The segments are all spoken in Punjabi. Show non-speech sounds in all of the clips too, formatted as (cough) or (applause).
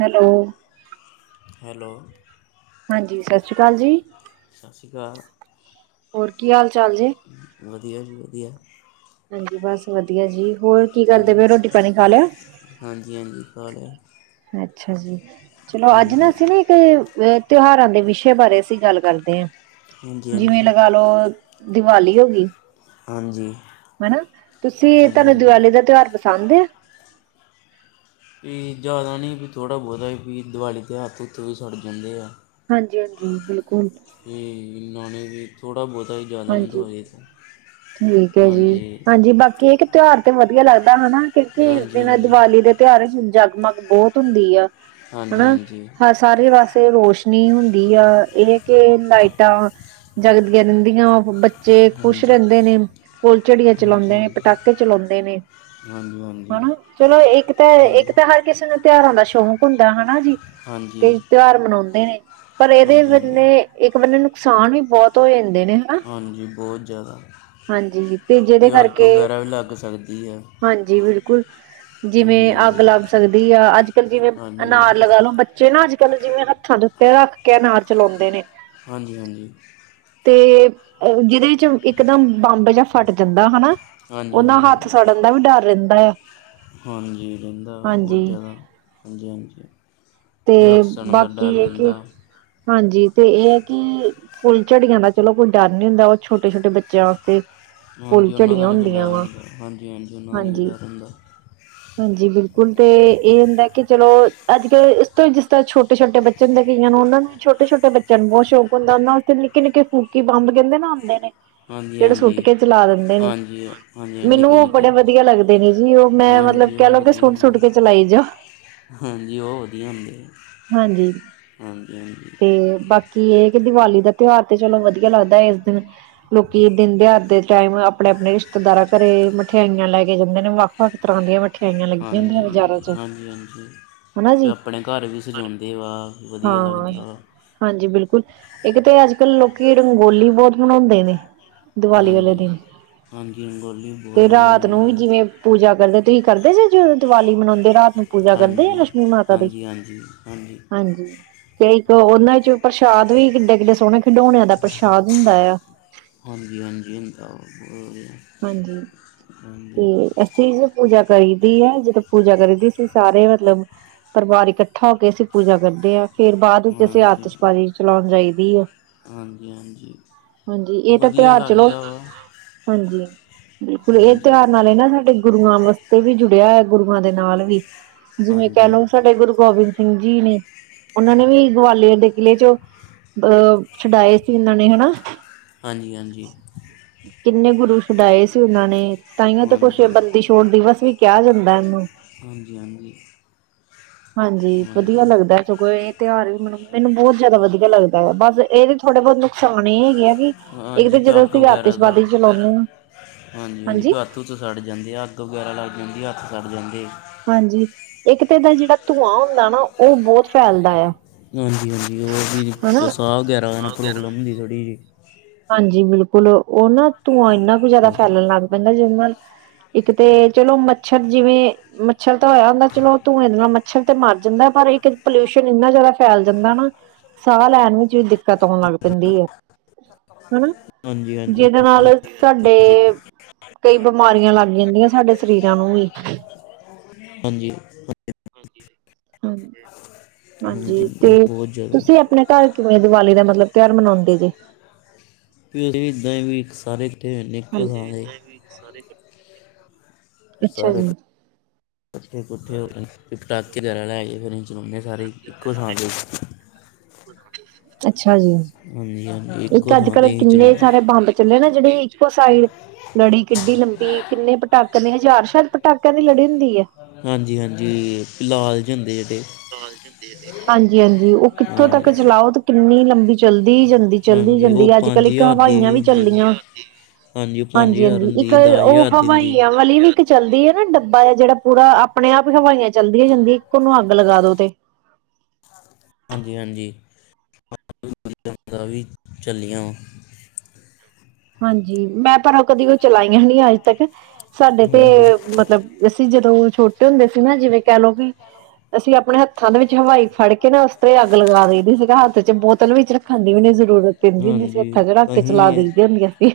ਹੈਲੋ ਹੈਲੋ ਹਾਂਜੀ ਸਤਿ ਸ਼੍ਰੀ ਅਕਾਲ ਜੀ ਸਤਿ ਸ਼੍ਰੀ ਅਕਾਲ ਹੋਰ ਕੀ ਹਾਲ ਚਾਲ ਜੇ? ਵਧੀਆ ਜੀ ਵਧੀਆ। ਹਾਂਜੀ ਬਸ ਵਧੀਆ ਜੀ ਹੋਰ। ਕੀ ਕਰਦੇ ਪਏ ਰੋਟੀ ਪਾਣੀ ਖਾ ਲਿਆ? ਹਾਂਜੀ-ਹਾਂਜੀ ਸਾਰੇ- ਅੱਛਾ ਜੀ ਚਲੋ ਅੱਜ ਨਾ ਹਾਂਜੀ ਅਸੀਂ ਨਾ ਅ ਤਿਉਹਾਰਾਂ ਦੇ ਵਿਸ਼ੇ ਬਾਰੇ ਅਸੀਂ ਗੱਲ ਕਰਦੇ ਹਾਂ ਹਾਂਜੀ ਜਿਵੇਂ ਹਾਂਜੀ ਲਗਾ ਲਓ ਦੀਵਾਲੀ ਹੋਗੀ। ਹਾਂਜੀ। ਹਨਾ ਤੁਸੀਂ ਹਾਂਜੀ ਤੁਹਾਨੂੰ ਹਾਂਜੀ ਦੀਵਾਲੀ ਦਾ ਤਿਉਹਾਰ ਪਸੰਦ ਆ। ਵੀ ਜ਼ਿਆਦਾ ਨੀ ਥੌੜਾ-ਬੋਤਾ ਹੀ ਦੀਵਾਲੀ ਤੇ ਹੱਥ-ਹੁੱਥ ਵੀ ਸਨ ਜਾਂਦੇ ਆ। ਹਾਂਜੀ-ਹਾਂਜੀ ਬਿਲਕੁਲ। ਨਾਲੇ ਵੀ ਥੌੜਾ-ਬੌਤਾ ਈ। ਹਾਂਜੀ ਠੀਕ ਹੈ ਜੀ ਹਾਂਜੀ ਬਾਕੀ ਇਕ ਤਿਉਹਾਰ ਤੇ ਵਧੀਆ ਲੱਗਦਾ ਵਾ ਨਾ ਕਿਉਂਕਿ ਇਸ ਹਾਂਜੀ ਦਿਨ ਹਾਂਜੀ ਦੀਵਾਲੀ ਦੇ ਤਿਉਹਾਰ ਵਿੱਚ ਜਗਮਗ ਬਹੁਤ ਹੁੰਦੀ ਆ ਹਾਂਜੀ ਹਨਾ ਸਾਰੇ ਵਾਸੇ ਰੋਸ਼ਨੀ ਹੁੰਦੀ ਆ ਇਹ ਕਿ ਲਾਈਟਾਂ ਜਗਦੀਆ ਰਹਿ ਦਿੰਆਂ ਬੱਚ ਚਗ ਖੁਸ਼ ਹਾਂਜੀ ਰਹਿੰਦੇ ਨੇ ਫੁਲਝੜੀਆਂ ਹਾਂਜੀ ਚਲਾਉਂਦੇ ਨੇ ਹਾਂਜੀ ਪਟਾਕੇ ਚਲਾਉਂਦੇ ਨੇ ਹਾਂਜੀ ਹਾਂਜੀ ਹਨਾ ਚਲੋ ਇੱਕ ਤਾਂ ਹਾਂਜੀ ਇੱਕ ਹਾਂਜੀ ਤਾਂ ਹਰ ਕਿਸੇ ਨੂੰ ਤਿਉਹਾਰਾਂ ਦਾ ਸ਼ੌਂਕ ਹੁੰਦਾ ਹਨਾ ਜੀ ਤੇ ਹਾਂਜੀ ਦਿਨ ਤਿਉਹਾਰ ਮਨਾਉਂਦੇ ਨੇ ਪਰ ਇਹਦੇ ਹਾਂਜੀ ਵਣੇ ਹਾਂਜੀ ਇੱਕ ਬੰ ਨੁਕਸਾਨ ਵੀ ਬਹੁਤ ਹੋ ਜਾਂਦੇ ਨੇ ਹਨਾ ਹਾਂਜੀ ਬਹੁਤ ਜ਼ਿਆਦਾ ਹਾਂਜੀ ਤੇ ਜਿਹਦੇ ਕਿ ਅੱਗ ਕਰਕੇ ਵਗੈਰਾ ਵੀ ਲੱਗ ਸਕਦੀ ਹੈ ਹਾਂਜੀ ਬਿਲਕੁੱਲ ਜਿਵੇਂ ਹਾਂਜੀ ਹਾਂਜੀ ਅੱਗ ਲੱਗ ਸਕਦੀ ਆ ਅੱਜ-ਕੱਲ੍ਹ ਜਿਵੇਂ ਹਾਂਜੀ ਅਨਾਰ ਲਗਾ ਲੋ ਬ ਚੇ ਨਾ ਅੱਜ ਕੱਲ ਜਿਵੇਂ ਹੱਥਾਂ ਦੇ ਉੱਤੇ ਰੱਖ ਕੇ ਅਨਾਰ ਚਲਾਉਂਦੇ ਨੇ ਹਾਂਜੀ ਹਾਂਜੀ ਤੇ ਅ ਜਿਹਦੇ ਚ ਇੱਕਦਮ ਬੰਬ ਜਹਾ ਫਟ ਜਾਂਦਾ ਹਨਾ ਹਾਂਜੀ ਉਹਨਾ ਹੱਥ ਹਾਂਜੀ ਸੜਨ ਦਾ ਵੀ ਡਰ ਰਹਿੰਦਾ ਆ ਹਾਂਜੀ ਰਹਿੰਦਾ ਬਹੁਤ ਹਾਂਜੀ ਜ਼ਿਆਦਾ ਹਾਂਜੀ-ਹਾਂਜੀ (unintelligible) ਤੇ ਬਾਕੀ ਇਹ ਕਿ ਹਾਂਜੀ ਤੇ ਇਹ ਹੈ ਕਿ ਫੁੱਲ ਝੜੀਆਂ ਦਾ ਚਲੋ ਕੋਈ ਡਰ ਨੀ ਹੁੰਦਾ ਉਹ ਛੋਟੇ ਛੋਟੇ ਬੱਚਿਆਂ ਵਾਸਤੇ ਫੁੱਲ ਹਾਂਜੀ ਉਹਨਾਂ ਝੜੀਆਂ ਦਾ ਨਹੀਂ ਹੁੰਦੀਆਂ ਡਰ ਵਾ ਹੁੰਦਾ ਹਾਂਜੀ-ਹਾਂਜੀ ਉਹਨਾਂ ਦਾ ਨਹੀਂ ਗ ਹਾਂਜੀ ਡਰ ਹੁੰਦਾ ਹਾਂਜੀ ਬਿਲਕੁਲ ਤੇ ਇਹ ਹੁੰਦਾ ਕਿ ਚਲੋ ਅੱਜ ਕੱਲ ਤੋਂ ਜਿਸ ਤਰ ਛੋਟੇ ਛੋੇਟੇ ਬੱਚੇ ਦੇ ਕਈਆਂ ਨੂੰ ਉਹਨਾਂ ਨੂੰ ਛੋਟੇ ਛੋਟੇੱ ਬਚਿਆਂ ਨੂੰ ਬਹੁਤ ਸ਼ੌਕ ਹੁੰਦਾ ਉ ਥ (unintelligible) ਨਿੱਕੇ-ਨਿੱਕੇ ਫੂਕੀ ਬੰਬ ਕਹਿੰਦੇ ਨਾ ਆਂਦੇ ਨੇ ਹਾਂਜੀ ਜਿਹੜੇ ਸੁੱਟ ਹਾਂਜੀ ਕੇ ਚਲਾ ਦਿੰਦੇ ਨੇ ਹਾਂਜੀ ਹਾਂਜੀ ਮੈਨੂੰ ਨਿੱਕੇ ਉਹ ਨਿੱਕੇ ਬੜੇ ਵਧੀਆ ਲੱਗ ਦੇ ਨੇ ਜੀ ਉਹ ਮੈਂ ਮਤਲਬ ਹਾਂਜੀ ਕਹਿ ਉਹ ਲਓ ਕਿ ਵਧੀਆ ਸੂਟ-ਸੁੱਟ ਹੁੰਦੇ ਕੇ ਚਲਾਈ ਜਾ ਹਾਂਜੀ ਉਹ ਵਧੀਆ ਹੁੰਦੇ ਹਾਂਜੀ ਹਾਂਜੀ ਹਾਂਜੀ ਤੇ ਬਾ ਕੀ ਇਹ ਕਿ ਦੀਵਾਲੀ ਦਾ ਤਿਉਹਾਰ ਤੇ ਚਲੋ ਵਧੀਆ ਲੱਗਦਾ ਇਸ ਦਿਨ ਲੋਕੀ ਦਿਨ ਦਿਹਾਾਰ ਦੇ ਟਾਈਮ ਆਪਣੇ-ਆਪਣੇ ਰਿਸ਼ਤੇਦਾਰਾਂ ਘਰੇ ਮਠਿਆਈਆਂ ਲੈ ਕੇ ਜਾਂਦੇ ਨੇ ਵਕ ਸਬ ਤਰਾਂ ਦੀਆਂ ਮਠਿਆਈਆਂ ਲੱਗੀਆਂ ਹੁੰਦੀਆਂ ਹਾਂਜੀ ਬਾਜ਼ਾਰਾਂ ਚ ਹਾਂਜੀ ਹਾਂਜੀ ਹਨਾ ਅਤੇ ਜੀ ਆਪਣੇ ਘਰ ਵੀ ਸਜਾਉਂਦੇ ਵਾ ਵਧੀਆ ਹਾਂ ਲੱਗਦਾ ਵਾ ਹਾਂਜੀ ਬਿਲਕੁਲ ਇੱਕ ਤਾਂ ਅੱਜ ਕਲ ਲੋਕੀ ਰੰਗੋਲੀ ਬਹੁਤ ਮਨਾਉਂਦੇ ਨੇ ਦੀਵਾਲੀ ਵਾਲੇ ਹਾਂਜੀ ਦਿਨ ਹਾਂਜੀ ਰੰਗੋਲੀ ਬਹੁਤ ਤੇ ਵਧੀਆ ਰਾਤ ਬਣਾਉਂਦੇ ਨੂੰ ਆ। ਜਿਵੇਂ ਪੂਜਾ ਕਰਦੇ ਤੁਸੀਂ ਕਰਦੇ ਜੇ ਜ ਦੀਵਾਲੀ ਮਨਾਉਂਦੇ ਰਾਤ ਨੂੰ ਪੂਜਾ ਕਰਦੇ ਆ ਹਾਂਜੀ ਲਕਸ਼ਮੀ ਮਾਤਾ ਦੀ ਹਾਂਜੀ ਹਾਂਜੀ ਹਾਂਜੀ ਤੇ ਇੱਕ ਉਹਨਾ ਚ ਪ੍ਰਸ਼ਾਦ ਵੀ ਕਿੱਡੇ-ਕਿੱਡੇ ਸੋਹਣੇ ਖਿਡੌਣਿਆਂ ਦਾ ਪ੍ਰਸ਼ਾਦ ਹੁੰਦਾ ਆ ਹਾਂਜੀ ਹਾਂਜੀ ਹੁੰਦਾ (unintelligible) ਹਾਂਜੀ ਹਾਂਜੀ ਤੇ ਜੀ (unintelligible) ਪੂਜਾ ਕਰੀ ਦੀ ਐ ਜਦੋਂ ਪੂਜਾ ਕਰੀਦੀ ਸੀ ਸਾਰੇ ਮਤਲਬ ਪਰਿਵਾਰ ਇਕੱਠਾ ਹੋ ਕੇ ਅਸੀਂ ਪੂਜਾ ਕਰਦੇ ਆਂ ਫੇਰ ਬਾਅਦ ਵਿੱਚ ਅਸੀਂ ਹਾਂਜੀ ਆਤਿਸ਼ਬਾਜ਼ੀ ਚਲਾਉਣ ਜਾਈਦੀ ਆ ਹਾਂਜੀ ਹਾਂਜੀ ਹਾਂਜੀ ਇਹ ਤਾਂ ਵਧੀਆ ਤਿਉਹਾਰ ਚਲੋ ਲੱਗਦਾ ਵਾ ਹਾਂਜੀ ਬਿਲਕੁਲ ਇਹ ਹਾਂਜੀ ਤਿਉਹਾਰ ਨਾਲ ਹੀ ਨਾ ਸਾਡੇ ਗੁਰੂਆਂ ਵਾਸਤੇ ਵੀ ਜੁੜਿਆ ਹੋਇਆ ਗੁਰੂਆਂ ਦੇ ਨਾਲ ਵੀ ਜਿਵੇਂ ਕਹਿ ਹਾਂਜੀ ਹਾਂਜੀ ਲਓ ਸਾਡੇ ਗੁਰੂ ਗੋਬਿੰਦ ਸਿੰਘ ਜੀ ਨੇ ਉਹਨਾਂ ਨੇ ਵੀ ਗਵਾਲੀਅਰ ਦੇ ਕਿਲ੍ਹੇ ਚੋਂ ਅ ਛਡਾਏ ਸੀ ਇਹਨਾਂ ਨੇ ਹੈਨਾ ਹਾਂਜੀ ਹਾਂਜੀ ਕਿੰਨੇ ਗੁਰੂ ਛੁਡਾਏ ਸੀ ਉਹਨਾਂ ਨੇ ਤਾਂਹੀਆਂ ਤੇ ਕੁਛ ਹਾਂਜੀ ਬੰਦੀ ਛੋੜ ਦਿਵਸ ਵੀ ਕਿਹਾ ਜਾਂਦਾ ਇਹਨੂੰ ਹਾਂਜੀ ਹਾਂਜੀ ਹਾਂਜੀ ਵਧੀਆ ਲੱਗਦਾ ਸਗੋਂ ਇਹ ਤਿਉਹਾਰ ਵੀ ਮਨੂੰ ਮੈਨੂੰ ਬਹੁਤ ਜ਼ਿਆਦਾ ਵਧੀਆ ਲੱਗਦਾ ਹੈ ਬਸ ਇਹਦੇ ਥੋੜੇ ਬਹੁਤ ਨੁਕਸਾਨ ਇਹ ਹੈਗੇ ਆ ਕੀ ਇੱਕ ਹਾਂਜੀ ਤੇ ਅਤੇ ਜਦੋਂ ਅੱਗ ਅਸੀਂ ਵਗੈਰਾ ਦਾ ਆਤਿਸ਼ਵਾਦੀ ਚਲਾਉਂਦੇ ਹਾਂ ਹਾਂਜੀ ਹੱਥ ਸੱੜ ਜਾਂਦੇ ਅੱਗ ਵਗੈਰਾ ਲਗ ਜਾਂਦੀ ਹੱਥ ਸੜ ਜਾਂਦੇ ਹਾਂਜੀ ਇੱਕ ਤਾਂ ਇਹਦਾ ਜਿਹੜਾ ਧੂੰਆਂ ਹੁੰਦਾ ਨਾ ਉਹ ਬਹੁਤ ਫੈਲਦਾ ਆ ਹਾਂਜੀ ਹਾਂਜੀ ਉਹ ਵੀ ਹਨਾ। ਜੋ ਸਾਹ ਵਗੈਰਾ ਦਾ ਨੂੰ ਪ੍ਰੋਬਲਮ ਹੁੰਦੀ ਥੋੜੀ ਜਿਹੀ ਪ੍ਰੋਬਲਮ ਹਾਂਜੀ ਬਿਲਕੁਲ ਉਹ ਨਾ ਧੂੰਆਂ ਇੰਨਾ ਕੁ ਜ਼ਿਆਦਾ ਹਾਂਜੀ ਫੈਲਣ ਲੱਗ ਪੈਂਦਾ ਜਿਦੇ ਨਾਲ ਇੱਕ ਤੇ ਚਲੋ ਮੱਛਰ ਜਿਵੇਂ ਮੱਛਰ ਤਾਂ ਹੋਇਆ ਹੁੰਦਾ ਚਲੋ ਧੂੰਏ ਦੇ ਨਾਲ ਮੱਛਰ ਤੇ ਮਰ ਜਾਂਦਾ ਪਰ ਇੱਕ ਪੋਲਿਊਸ਼ਨ ਇੰਨਾ ਜ਼ਿਆਦਾ ਫੈਲ ਜਾਂਦਾ ਨਾ ਸਾਹ ਲੈਣ ਵਿੱਚ ਵੀ ਦਿੱਕਤ ਆਉਣ ਲੱਗ ਪੈਂਦੀ ਹੈ ਹਨਾ ਹਾਂਜੀ ਹਾਂਜੀ ਜੇ ਇਹਦੇ ਨਾਲ ਸਾਡੇ ਕਈ ਬਿਮਾਰੀਆਂ ਲੱਗ ਜਾਂਦੀਆਂ ਸਾਡੇ ਸਰੀਰਾਂ ਨੂੰ ਵੀ ਹਾਂਜੀ ਹਾਂ ਹਾਂਜੀ ਤੇ ਬਹੁਤ ਜ਼ਿਆਦਾ ਤੁਸੀਂ ਆਪਣੇ ਘਰ ਕਿਵੇਂ ਦੀਵਾਲੀ ਦਾ ਮਤਲਬ ਤਿਉਹਾਰ ਮਨਾਉਂਦੇ ਜੇ (inaudible) ਇੱਕੋ ਥਾਂ ਹਾਂਜੀ ਤੇ ਦੇ ਵੀ ਸਾਰੇ ਅੱਛਾ ਜੀ। ਕੱਠੇ ਕੁੱਠੇ ਹੋਕੇ ਪਟਾਕੇ ਲੈ ਆ ਗਏ ਫਿਰ ਚਲੋਉਨੇ ਆ ਜੀ। ਸਾਰੇ ਇੱਕੋ ਸਥਾਂ ਤੇ ਅੱਛਾ ਜੀ। ਹਾਂਜੀ। ਇੱਕ ਇੱਕੋ ਅੱਜ ਥਾਂ ਕਲ ਤੇ ਹੀ ਕਿੰਨੇ ਚਲਾਉਂਦੇ ਸਾਰੇ ਬੰਦ ਚੱਲੇ ਨਾ ਜਿਹੜੀ ਇੱਕੋ ਸਾਈਡ ਲੜੀ ਕਿੱਡੀ ਲੰਬੀ ਕਿੰਨੇ ਪਟਾਕੇ ਦੀ ਹਜ਼ਾਰ ਸ਼ਾਤ ਪਟਾਕਿਆਂ ਦੀ ਲੜੀ ਹੁੰਦੀ ਹੈ। ਹਾਂਜੀ ਹਾਂਜੀ ਲਾਲ ਜੇ ਹੁੰਦੇ ਜਿਹੜੇ ਹਾਂਜੀ ਹਾਂਜੀ ਉਹ ਕਿੱਥੋਂ ਤੱਕ ਹਾਂਜੀ ਚਲਾਓ ਤੇ ਕਿੰਨੀ ਲੰਬੀ ਚਲਦੀ ਜਾਂਦੀ। ਚੱਲਦੀ ਹਾਂਜੀ ਉਹ ਜਾਂਦੀ ਅੱਜ ਕਲ ਇੱਕ ਹਵਾਈਆਂ ਵੀ ਚੱਲਦੀਆਂ। ਹੁੰਦੀ ਉਹ ਹਾਂਜੀ ਹਾਂਜੀ ਹੁੰਦੀ ਇੱਕ ਉਹ ਦੀ ਹੁੰਦੀ ਹਵਾਈਆ ਵਾਲੀ ਵੀ ਇੱਕ ਚੱਲਦੀ ਹੈ ਨਾ ਡੱਬਾ ਆ ਜਿਹੜਾ ਪੂਰਾ ਆਪਣੇ ਆਪ ਹੀ ਹਵਾਈਆਂ ਚੱਲਦੀਆਂ ਜਾਂਦੀ ਇੱਕ ਉਹਨੂੰ ਅੱਗ ਲਗਾ ਦੋ ਤੇ। ਹਾਂਜੀ ਹਾਂਜੀ (inaudible) ਚੱਲੀਆਂ ਵਾ। ਹਾਂਜੀ ਮੈਂ ਪਰ ਕਦੀ ਉਹ ਚਲਾਈਆਂ ਨੀ ਅੱਜ ਤੱਕ ਸਾਡੇ ਤੇ ਹਾਂਜੀ ਮਤਲਬ। ਅਸੀਂ ਜਦੋਂ ਛੋਟੇ ਹੁੰਦੇ ਸੀ ਨਾ ਜਿਵੇਂ ਕਹਿ ਲਓ ਵੀ ਅਸੀਂ ਆਪਣੇ ਹੱਥ। ਹੱਥਾਂ ਦੇ ਵਿੱਚ ਹਵਾਈ ਫੜ ਕੇ ਨਾ ਉਸ ਤੇ ਅੱਗ ਲਗਾ ਦੇਦੀ ਸੀਗਾ ਹੱਥ ਚ ਬੋਤਲ ਵਿੱਚ ਰੱਖਣ ਦੀ ਵੀ ਨ ਜ਼ਰੂਰਤ। ਪੈਂਦੀ ਹੁੰਦੀ ਸੀ ਹਾਂਜੀ ਹੱਥਾਂ ਚ ਰੱਖ ਕੇ ਚਲਾ ਅਸੀਂ ਦਈਦੇ।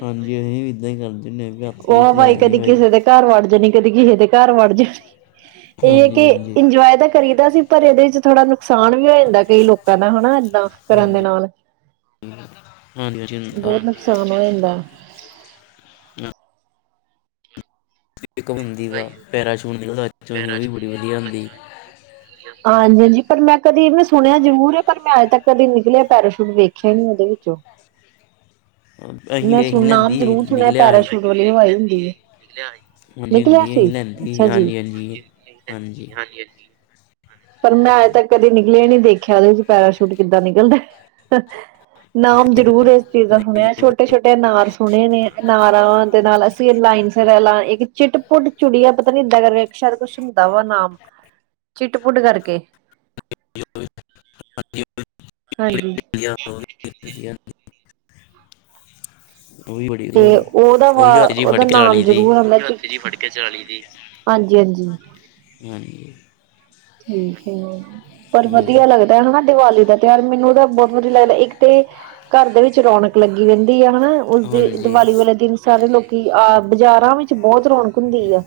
ਹਾਂਜੀ ਅਸੀਂ ਵੀ ਏਦਾਂ ਹੀ ਕਰਦੇ ਹੁੰਦੇ ਹਾਂ ਵੀ ਆਪੇ ਉਹ ਹੀ ਚਲਾ ਨੀ ਕਦੀ ਹਵਾਈ। ਕਿਸੇ ਘਰ ਵੜ ਜਾਣੀ ਕਦੇ ਕਿਹੇ ਦੇ ਘਰ ਵੜ ਜਾਣੀ ਇਹ ਹਾਂਜੀ ਕਿ ਹਾਂਜੀ ਇੰਜੋਏ ਤਾਂ। ਕਰੀਦਾ ਸੀ ਪਰ ਇਹਦੇ ਚ ਥੋੜਾ ਸਾਨ ਵੀ ਹੋ ਜਾਂਦਾ ਕਈ ਲੋਕਾਂ ਦਾ ਹਨਾ ਏਦਾਂ ਕਰਨ ਦੇ ਹਾਂਜੀ ਨਾਲ। ਹਾਂਜੀ ਵੁੰਦਾ ਆਹ। (unintelligible) ਹਦਾ। (unintelligible) ਇੱਕ ਬਣਦੀ ਵਾ ਪੈਰਾ ਸ਼ੂਟ ਨੀਲਦਾ ਪਿੱਛੇ ਉਹ ਵੀ ਬੜੀ ਵਧੀਆ ਹੁੰਦੀ। ਹਾਂਜੀ ਹਾਂਜੀ ਪਰ ਮੈਂ ਕਦੀ ਇਹ ਸੁਣਿਆ ਜ਼ਰੂਰ ਹੈ ਪਰ ਮੈਂ ਅੱਜ ਤੱਕ ਕਦੇ ਨਿਕਲਿਆ ਪੈਰਾਸ਼ੂਟ ਵੇਖਿਆ ਹੀ ਨੀ ਓਦੇ ਵਿੱਚੋ। ਅਸੀਂ ਮੈਂ ਅਸੀਂ ਸੁਣ ਨਾਮ ਲੈਂਦੀ ਸੀ ਜਰੂਰ ਸੁਣਿਆ ਨਿਕਲਿਆ ਸੀ ਪੈਰਾਸ਼ੂਟ ਵਾਲੀ ਹਵਾਈ ਹੁੰਦੀ ਹੈ। ਹਾਂਜੀ ਨਿਕਲਿਆ ਹੁੰਦੀ ਸੀ ਅਸੀਂ ਲੈਂਦੀ ਸੀ ਅੱਛਾ ਜੀ। ਹਾਂਜੀ ਹਾਂਜੀ ਪਰ ਮੈਂ ਅਜੇ ਤੱਕ ਕਦੀ ਨਿਕਲਿਆ ਨੀ ਦੇਖਿਆ ਉਹਦੇ ਚ ਪੈਰਾਸ਼ੂਟ ਕਿੱਦਾਂ ਨਿਕਲਦਾ। ਨਾਮ ਜ਼ਰੂਰ ਇਸ ਚੀਜ਼ ਦਾ ਸੁਣਿਆ ਛੋਟੇ ਛੋਟੇ ਅਨਾਰ ਸੁਣੇ ਨੇ ਅਨਾਰਾਂ ਦੇ ਨਾਲ। ਲਾਈਨ ਫਾਂ ਇੱਕ ਚਿੱਟ ਪੁੁੱਟ ਚੁੜੀ ਪਤਾ ਨੀੱ ਏਦਾਂ ਦਾ ਕੁਛ ਹੁੰਦਾ ਵਾ ਨਾਮ। ਟੱਟ ਪੁੁੱਟ ਕਰਕੇ (inaudible) ਹਾਂਜੀ। ਵਧੀਆ ਉਹ ਵੀ ਵਧੀਆ ਉਹ ਵੀ ਬੜੀ ਤੇ ਵਧੀਆ ਹੁੰਦੀ ਉਹਦਾ ਵ ਉਹੀ ਹੱਥ ਜਿਹੀ ਫੜ ਉਹਦਾ ਕੇ ਚਲਾ ਨਾਮ ਲਈ ਦੀ ਜਰੂਰ ਆਂਦਾ ਹਤ ਚ ਪਕੜ ਕੇ ਚਲਾਲੀ। ਹਾਂਜੀ ਹਾਂਜੀ। ਹਮ। ਠੀਕ ਹੈ। ਪਰ ਹਾਂਜੀ ਵਧੀਆ ਲੱਗਦਾ ਹਨਾ ਦੀਵਾਲੀ ਦਾ ਤਿਉਹਾਰ ਮੈਨੂੰ ਉਹ ਤਾਂ ਬਹੁਤ ਵਧੀਆ ਲੱਗਦਾ ਇੱਕ ਤੇ। ਘਰ ਦੇ ਵਿੱਚ ਰੌਣਕ ਲੱਗੀ ਰਹਿੰਦੀ ਆ ਹਨਾ ਉਸਦੀ ਹਾਂਜੀ ਦੀਵਾਲੀ ਵਾਲੇ ਦਿਨ। ਸਾਰੇ ਲੋਕੀ ਆ ਬਾਜ਼ਾਰਾਂ ਵਿੱਚ ਬਹੁਤ ਰੌਣਕ ਹੁੰਦੀ ਆ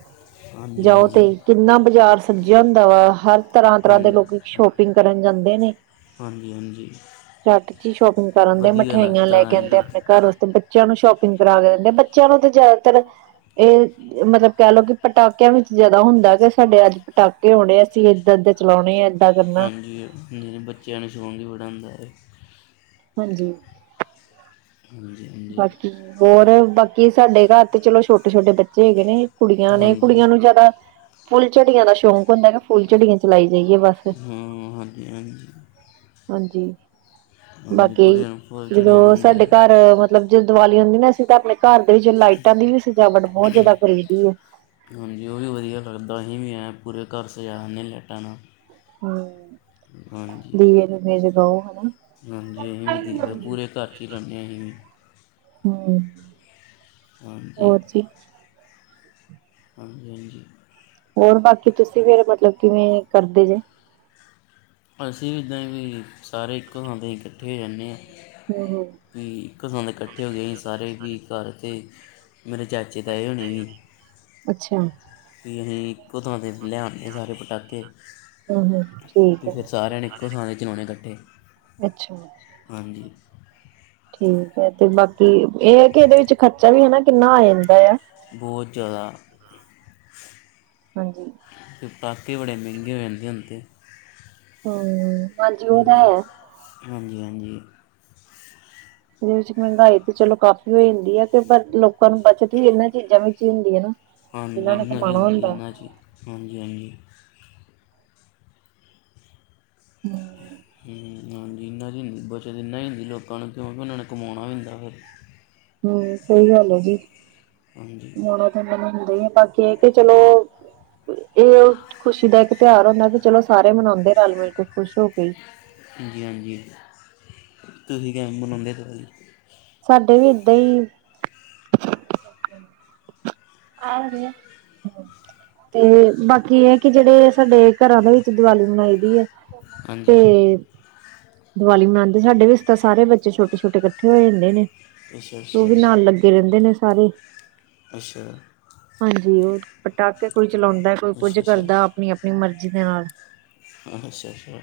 ਹਾਂਜੀ ਜਾਓ ਤੇ। ਹਾਂਜੀ ਕਿੰਨਾ ਬਾਜ਼ਾਰ ਸਜ਼ਿਆ ਹੁੰਦਾ ਵਾ ਹਰ ਤਰ੍ਹਾਂ ਤਰ੍ਹਾਂ ਦੇ ਲੋਕ ਹਾਂਜੀ ਸ਼ੋਪਿੰਗ ਕਰਨ ਜਾਂਦੇ ਨੇ। ਹਾਂਜੀ ਹਾਂਜੀ ਚੱਟ ਚ ਸ਼ੋਪਿੰਗ ਕਰਨ ਦੇ ਵਧੀਆ ਮਠਿਆਈਆਂ ਲੱਗਦਾ ਲੈ ਕੇ ਆਦੇ ਹਾਂਜੀ ਆਪਣੇ ਘਰ ਉਸਦੇ। ਬੱਚਿਆਂ ਨੂੰ ਸ਼ੋਪਿੰਗ ਕਰਾ ਕੇ ਦਿੰਦੇ ਆ ਬੱਚਿਆਂ ਨੂੰ ਤਾਂ ਜ਼ਿਆਦਾਤਰ। ਇਹ ਮਤਲਬ ਕਹਿ ਲਓ ਕਿ ਪਟਾਕਿਆਂ ਵਿੱਚ ਜਿਆਦਾ ਹੁੰਦਾ ਕਿ ਸਾਡੇ ਅੱਜ ਪਟਾਕੇ ਆਉਣੇ ਆ। ਅਸੀਂ ਇੱਦਾਂ ਏ ਚਲਾਉਣੇ ਆ। ਏਦਾਂ ਕਰਨਾ ਹਾਂਜੀ ਜਿ ਬੱਚਿਆਂ ਨੂੰ ਸ਼ੌਕ ਹੀ ਬੜਾ ਹੁੰਦਾ ਹੈ। ਹਾਂਜੀ। ਹਾਂਜੀ। ਹਾਂਜੀ ਬਾਕੀ ਹੋਰ, ਬਾਕੀ ਸਾਡੇ ਘਾੱਰ ਤੇ ਚਲੋ ਛੋਟੇ-ਛੋਟੇ ਬੱਚੇ ਹੈਗੇ ਨੇ। ਕੁੜੀਆਂ ਨੇ ਹਾਂਜੀ ਕੁੜੀਆਂ ਨੂੰ ਜੈਦਾ ਫੁੱਲਝੜੀਆਂ ਦਾ ਸ਼ੋਕ ਹੁੰਦਾ ਨਾ, ਫੁੱਲਝੜੀਆਂ ਚਲਾਈ ਜਾਈਏ ਬਾੱਸ ਹੂੰ ਹਾਂਜੀ, ਹਾਂਜੀ। ਹਾਂਜੀ, ਹਾਂਜੀ ਬਾਕੀ ਕੁੜੀਆਂ ਨੂੰ ਫੁੱਲ ਚੜ੍ਹਾਇਆ ਜਿਦੋ ਜਾਂਦਾ ਸਾਡੇ ਘਾੱਰ ਹੈ ਮ ਮਤਲਬ ਜਦੋ ਦਵਾਲੀ ਆਂਦੀ ਨਾ ਅਸੀ ਤਾ ਆਪਣੇ ਘਾੱਰ ਦੇ ਵਿੱਚ ਲਾਈਟਾਂ ਦੀ ਵੀ ਸਜਾਵਟ ਬੋਤ ਜੈਦਾ ਕਰਦੀ ਐ। ਹਾਂਜੀ, ਓ ਵੀ ਵਦੀਆ ਲੱਗਦਾ ਅਹੀਂ ਵੀ ਐਂ ਪੂਰੇ ਘਾੱਰ ਸਜਾ‌ ਦੇਨੇ ਲੈਟਾਂ ਨਾਲ ਹੂੰ, ਹਾਂਜੀ ਦੀਵੇ ਦੂਵੇ ਜਗਾਓ ਹਨਾ। ਹਾਂਜੀ, ਅਹੀਂ ਵੀ ਦੀਵੇ ਪੂਰੇ ਘਾੱਰ ਚ ਈ ਲਾਨੇ ਆ ਅਹੀਂ ਵੀ ਹਾਂ। ਹਾਂਜੀ। ਹਾਂਜੀ, ਹਾਂਜੀ। ਹੋਰ ਬਾਕੀ ਤੁਸੀ ਫੇਰ ਮਤਲਬ ਕਿਵੇਂ ਕਰਦੇ ਜੇ ਅਸੀ ਵੀ ਇੱਦਾਂ ਈ ਵੀ ਸਾਰੇ ਇੱਕੋ ਥਾਂ ਤੇ ਇਕੱਠੇ ਹੋ ਜਾਨੇ ਆਂ। ਹਾਂ, ਹਾਂ। ਵੀ ਇੱਕ ਥਾਂ ਤੇ ਕੱਠੇ ਹੋਗੇ ਅਈਂ ਸਾਰੇ ਵੀ ਘਾੱਰ ਤੇ ਮੇਰੇ ਚਾਚੇ ਤਾਏ ਹੋਣੀ ਵੀ ਅੱਛਾ (unintelligible) ਇਕੋ ਥਾਂ ਤੇ ਲੇਆਨਗੇ ਸਾਰੇ ਪਟਾਕੇ ਹੂੰ, ਹੂੰ। ਤੇ ਠੀਕ ਹੈ ਫੇਰ ਸਾਰੇਆਂ ਨੇ ਇੱਕੋ ਥਾਂ ਤੇ ਚਲੋਣੇ ਕੱਠੇ, ਅੱਛਾ ਹਾਂਜੀ। ਠੀਕ ਐ, ਤੇ ਬਾਕੀ ਏ ਐ ਕਿ ਏਦੇ ਵਿੱਚ ਖਰਚਾ ਵੀ ਹਨਾ ਕਿੰਨਾ ਆ ਜਾਂਦਾ ਆ। ਬੋਤ ਜਾਦਾ ਹਾਂਜੀ। ਤੇ ਪਟਾਕੇ ਬੜੇ ਮੈਂਗੇ ਹੋ ਜਾਨਗੇ ਹੁਣ ਤੇ ਹਾਂ। ਹੂੰ‌‌ ਹਾਂਜੀ, ਹਾਂਜੀ। ਏਦੇ ਵਿੱਚ ਮੈਂਗਾਈ ਤੇ ਚਲੋ ਕਾਫ਼ੀ ਹੋ ਜਾਂਦੀ ਐ, ਤੇ ਪਰ ਲੋਕਾਂ ਨੂੰ ਬੱਚਤ ਵੀ ਏਨਾਂ ਚੀਜ਼ਾਂ ਵਿੱਚ ਈ ਹੁੰਦੀ ਏ ਨਾ। ਹਾਂਜੀ ਜਿਨਾਂ ਨੇ ਇੰਨਾ ਚ, ਕਮਾਣਾ ‌ ਹੁੰਦਾ ਇੰਨਾ ਚ ਹਾਂਜੀ, ਹਾਂਜੀ। (inaudible) ਹੂੰ ਹਾਂਜੀ, ਇਨਾਂ ਦੀ ਹੁੰਦੀ ਬੱਚਤ ਇੰਨਾ ਈ ਹੁੰਦੀ ਲੋਕਾਂ ਨੂੰ ਕਯੋਂਕਿ ਓਨਾਂ ਨੇ ਕਮੋਣਾ ਵੀ ਹੁੰਦਾ ਫੇਰ ਹੂੰ, ਸਈ ਗਾੱਲ ਐ ਜੀ, ਹਾਂਜੀ ਹੁਣ ਮੈਨ ਹੁੰਦਾ ਈ ਐ ਬਾਕੀ ਏ ਕਿ ਚਲੋ ਏ ਓ ਖੁਸ਼ੀ ਦਾ ਏਕ ਤੈਆਰ ਹੁੰਦਾ ਵੀ ਚਲੋ ਸਾਰੇ ਮਨੋਦੇ ਰਾਲ‌ ਮਿਲ ਕੇ ਖੁਸ਼ ਹੋਕੇ ਈ। ਹਾਂਜੀ, ਹਾਂਜੀ ਤੁਸੀ ਕੈਂਜ ਮਨੋਦੇ ਪੇ ਸਾਡੇ ਵੀ ਏਦਾਂ ਈ। ਆ ਰੇਆ ਤੇ ਬਾਕੀ ਏ ਕਿ ਜੇੜੇ ਸਾਡੇ ਘਰਾਂ ਦੇ ਵਿੱਚ ਦੀਵਾਲੀ ਮਨਾਈ ਦੀ ਏ, ਤੇ ਹਾਂਜੀ ਦਵਾਲੀ ਮਨਾਦੇ ਸਾਡੇ ਵੀ ਅਸੀ ਤਾ ਸਾਰੇ ਬੱਚੇ ਛੋਟੇ-ਛੋਟੇ ਕੱਠੇ ਹੋਏ ਜਾਂਦੇ ਨੇ, ਅੱਛਾ ਤੇ ਅੱਛਾ ਓਵੀ ਨਾਲ ਲੱਗ (unintelligible) ਰੇਂਦੇ ਨੇ ਸਾਰੇ ਅੱਛਾ ਹਾਂਜੀ, ਓ ਪਟਾਕੇ ਕੋਈ ਚਲੋਂਦਾ ਕੋਈ ਕੁੱਜ ਅੱਛਾ ਅੱਛਾ ਕਰਦਾ ਆਪਨੀ, ਆਪਨੀ ਮਰਜ਼ੀ ਦੇ ਨਾਲ ਅੱਛਾ, ‌ ਅੱਛਾ।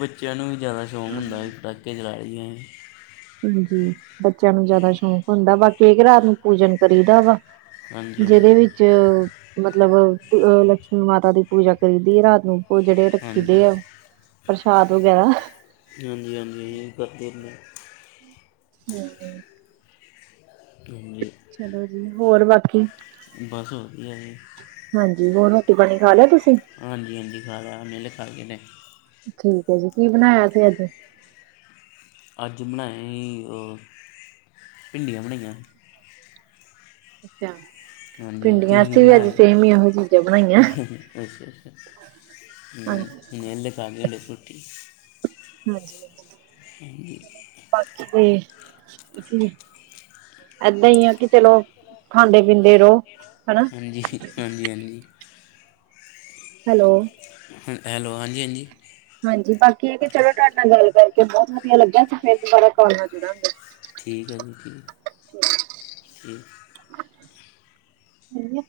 ਬੱਚੇਆਂ ਨੂੰ ਈ ਜਾਦਾ ਸ਼ੋਕ ਹੁੰਦਾ ਅਹੀ ਪਟਾਕੇ ਚਲਾ ਲੀਏ ਹਾਂਜੀ, ਬੱਚੇਆਂ ਨੂੰ ਜਾਦਾ ਸ਼ੋਕ ਹੁੰਦਾ ਵਾ, ਕੇਕ ਰਾਤ ਨੂੰ ਪੂਜਨ ਕਰੀਦਾ ਵਾ। ਹਾਂਜੀ ਜੇੜੇ ਹਾਂਜੀ ਵਿੱਚ ਮਤਲਬ ਅ ਲੱਕਸ਼ਮੀ ਮਾਤਾ ਦੀ ਪੂਜਾ ਕਰੀਦੀ ਏ ਰਾਤ ਨੂੰ ਓ ਜੇੜੇ ਰੱਖੀ ਹਾਂਜੀ ਦੇ ਆ, ਪ੍ਰਸ਼ਾਦ ਵਗੈਰਾ। ਹਾਂਜੀ, ਹਾਂਜੀ ਕਰਦੇ ਏਨਾ (inaudible) ਚਲੋ (unintelligible) ਹੋਰ ਬਾਕੀ? ਬਸ ਵਧੀਆ ਜੀ। ਹਾਂਜੀ ਹੋਰ ਰੋਟੀ-ਪਾਣੀ ਖਾ ਲਿਆ ਤੁਸੀਂ? ਹਾਂਜੀ-ਹਾਂਜੀ (unintelligible) ਠੀਕ ਅ ਜੀ ਕੀ ਬਣਾਇਆ ਸੀ ਅੱਜ? ਅੱਜ ਬਣਾਇਆ ਹੀ ਆ ਭਿੰਡੀਆਂ ਬਣਾਈਆਂ। ਅੱਛਾ। ਹਾਂਜੀ-ਹਾਂਜੀ ਭਿੰਡੀਆਂ ਤੁਸੀਂ ਕੀ ਅਸੀਂ ਵੀ ਅੱਜ ਬਣਾਇਆ ਸੇਮ ਹੀ ਇਹੋ ਚੀਜ਼ਾਂ ਬਣਾਈਆਂ ਅੱਛਾ-ਅੱਛਾ। ਹਾਂਜੀ ਹੂੰ ਨਹੀ ਹੱਲੇ ਖਾਂਣੀ ਰੋਟੀ ਹਾਂਜੀ-ਹਾਂਜੀ। (unintelligible) ਬਾਕੀ ਤੇ ਅਸੀਂ ਏਦਾਂ ਈ ਆ ਕਿ ਚੱਲੋ ਖਾਂਦੇ ਪੀਂਦੇ ਰੋ ਹਨਾ। ਹਾਂਜੀ-ਹਾਂਜੀ। ਹੈਲੋ। ਹੈਲੋ ਹਾਂਜੀ-ਹਾਂਜੀ ਹਾਂਜੀ ਬਾਕੀ ਏ ਕੀ ਚਲੋ ਤੁਹਾਡੇ ਨਾਲ ਗੱਲ ਕਰਕੇ ਬੋਤ ਵਧੀਆ ਲੱਗਿਆ ਅਸੀ ਫੇਰ ਦੁਬਾਰਾ ਕਾੱਲ ਨਾਲ ਜੁੜਾਂਗੇ। ਠੀਕ ਆ ਜੀ ਠੀਕ ਨਹੀਂ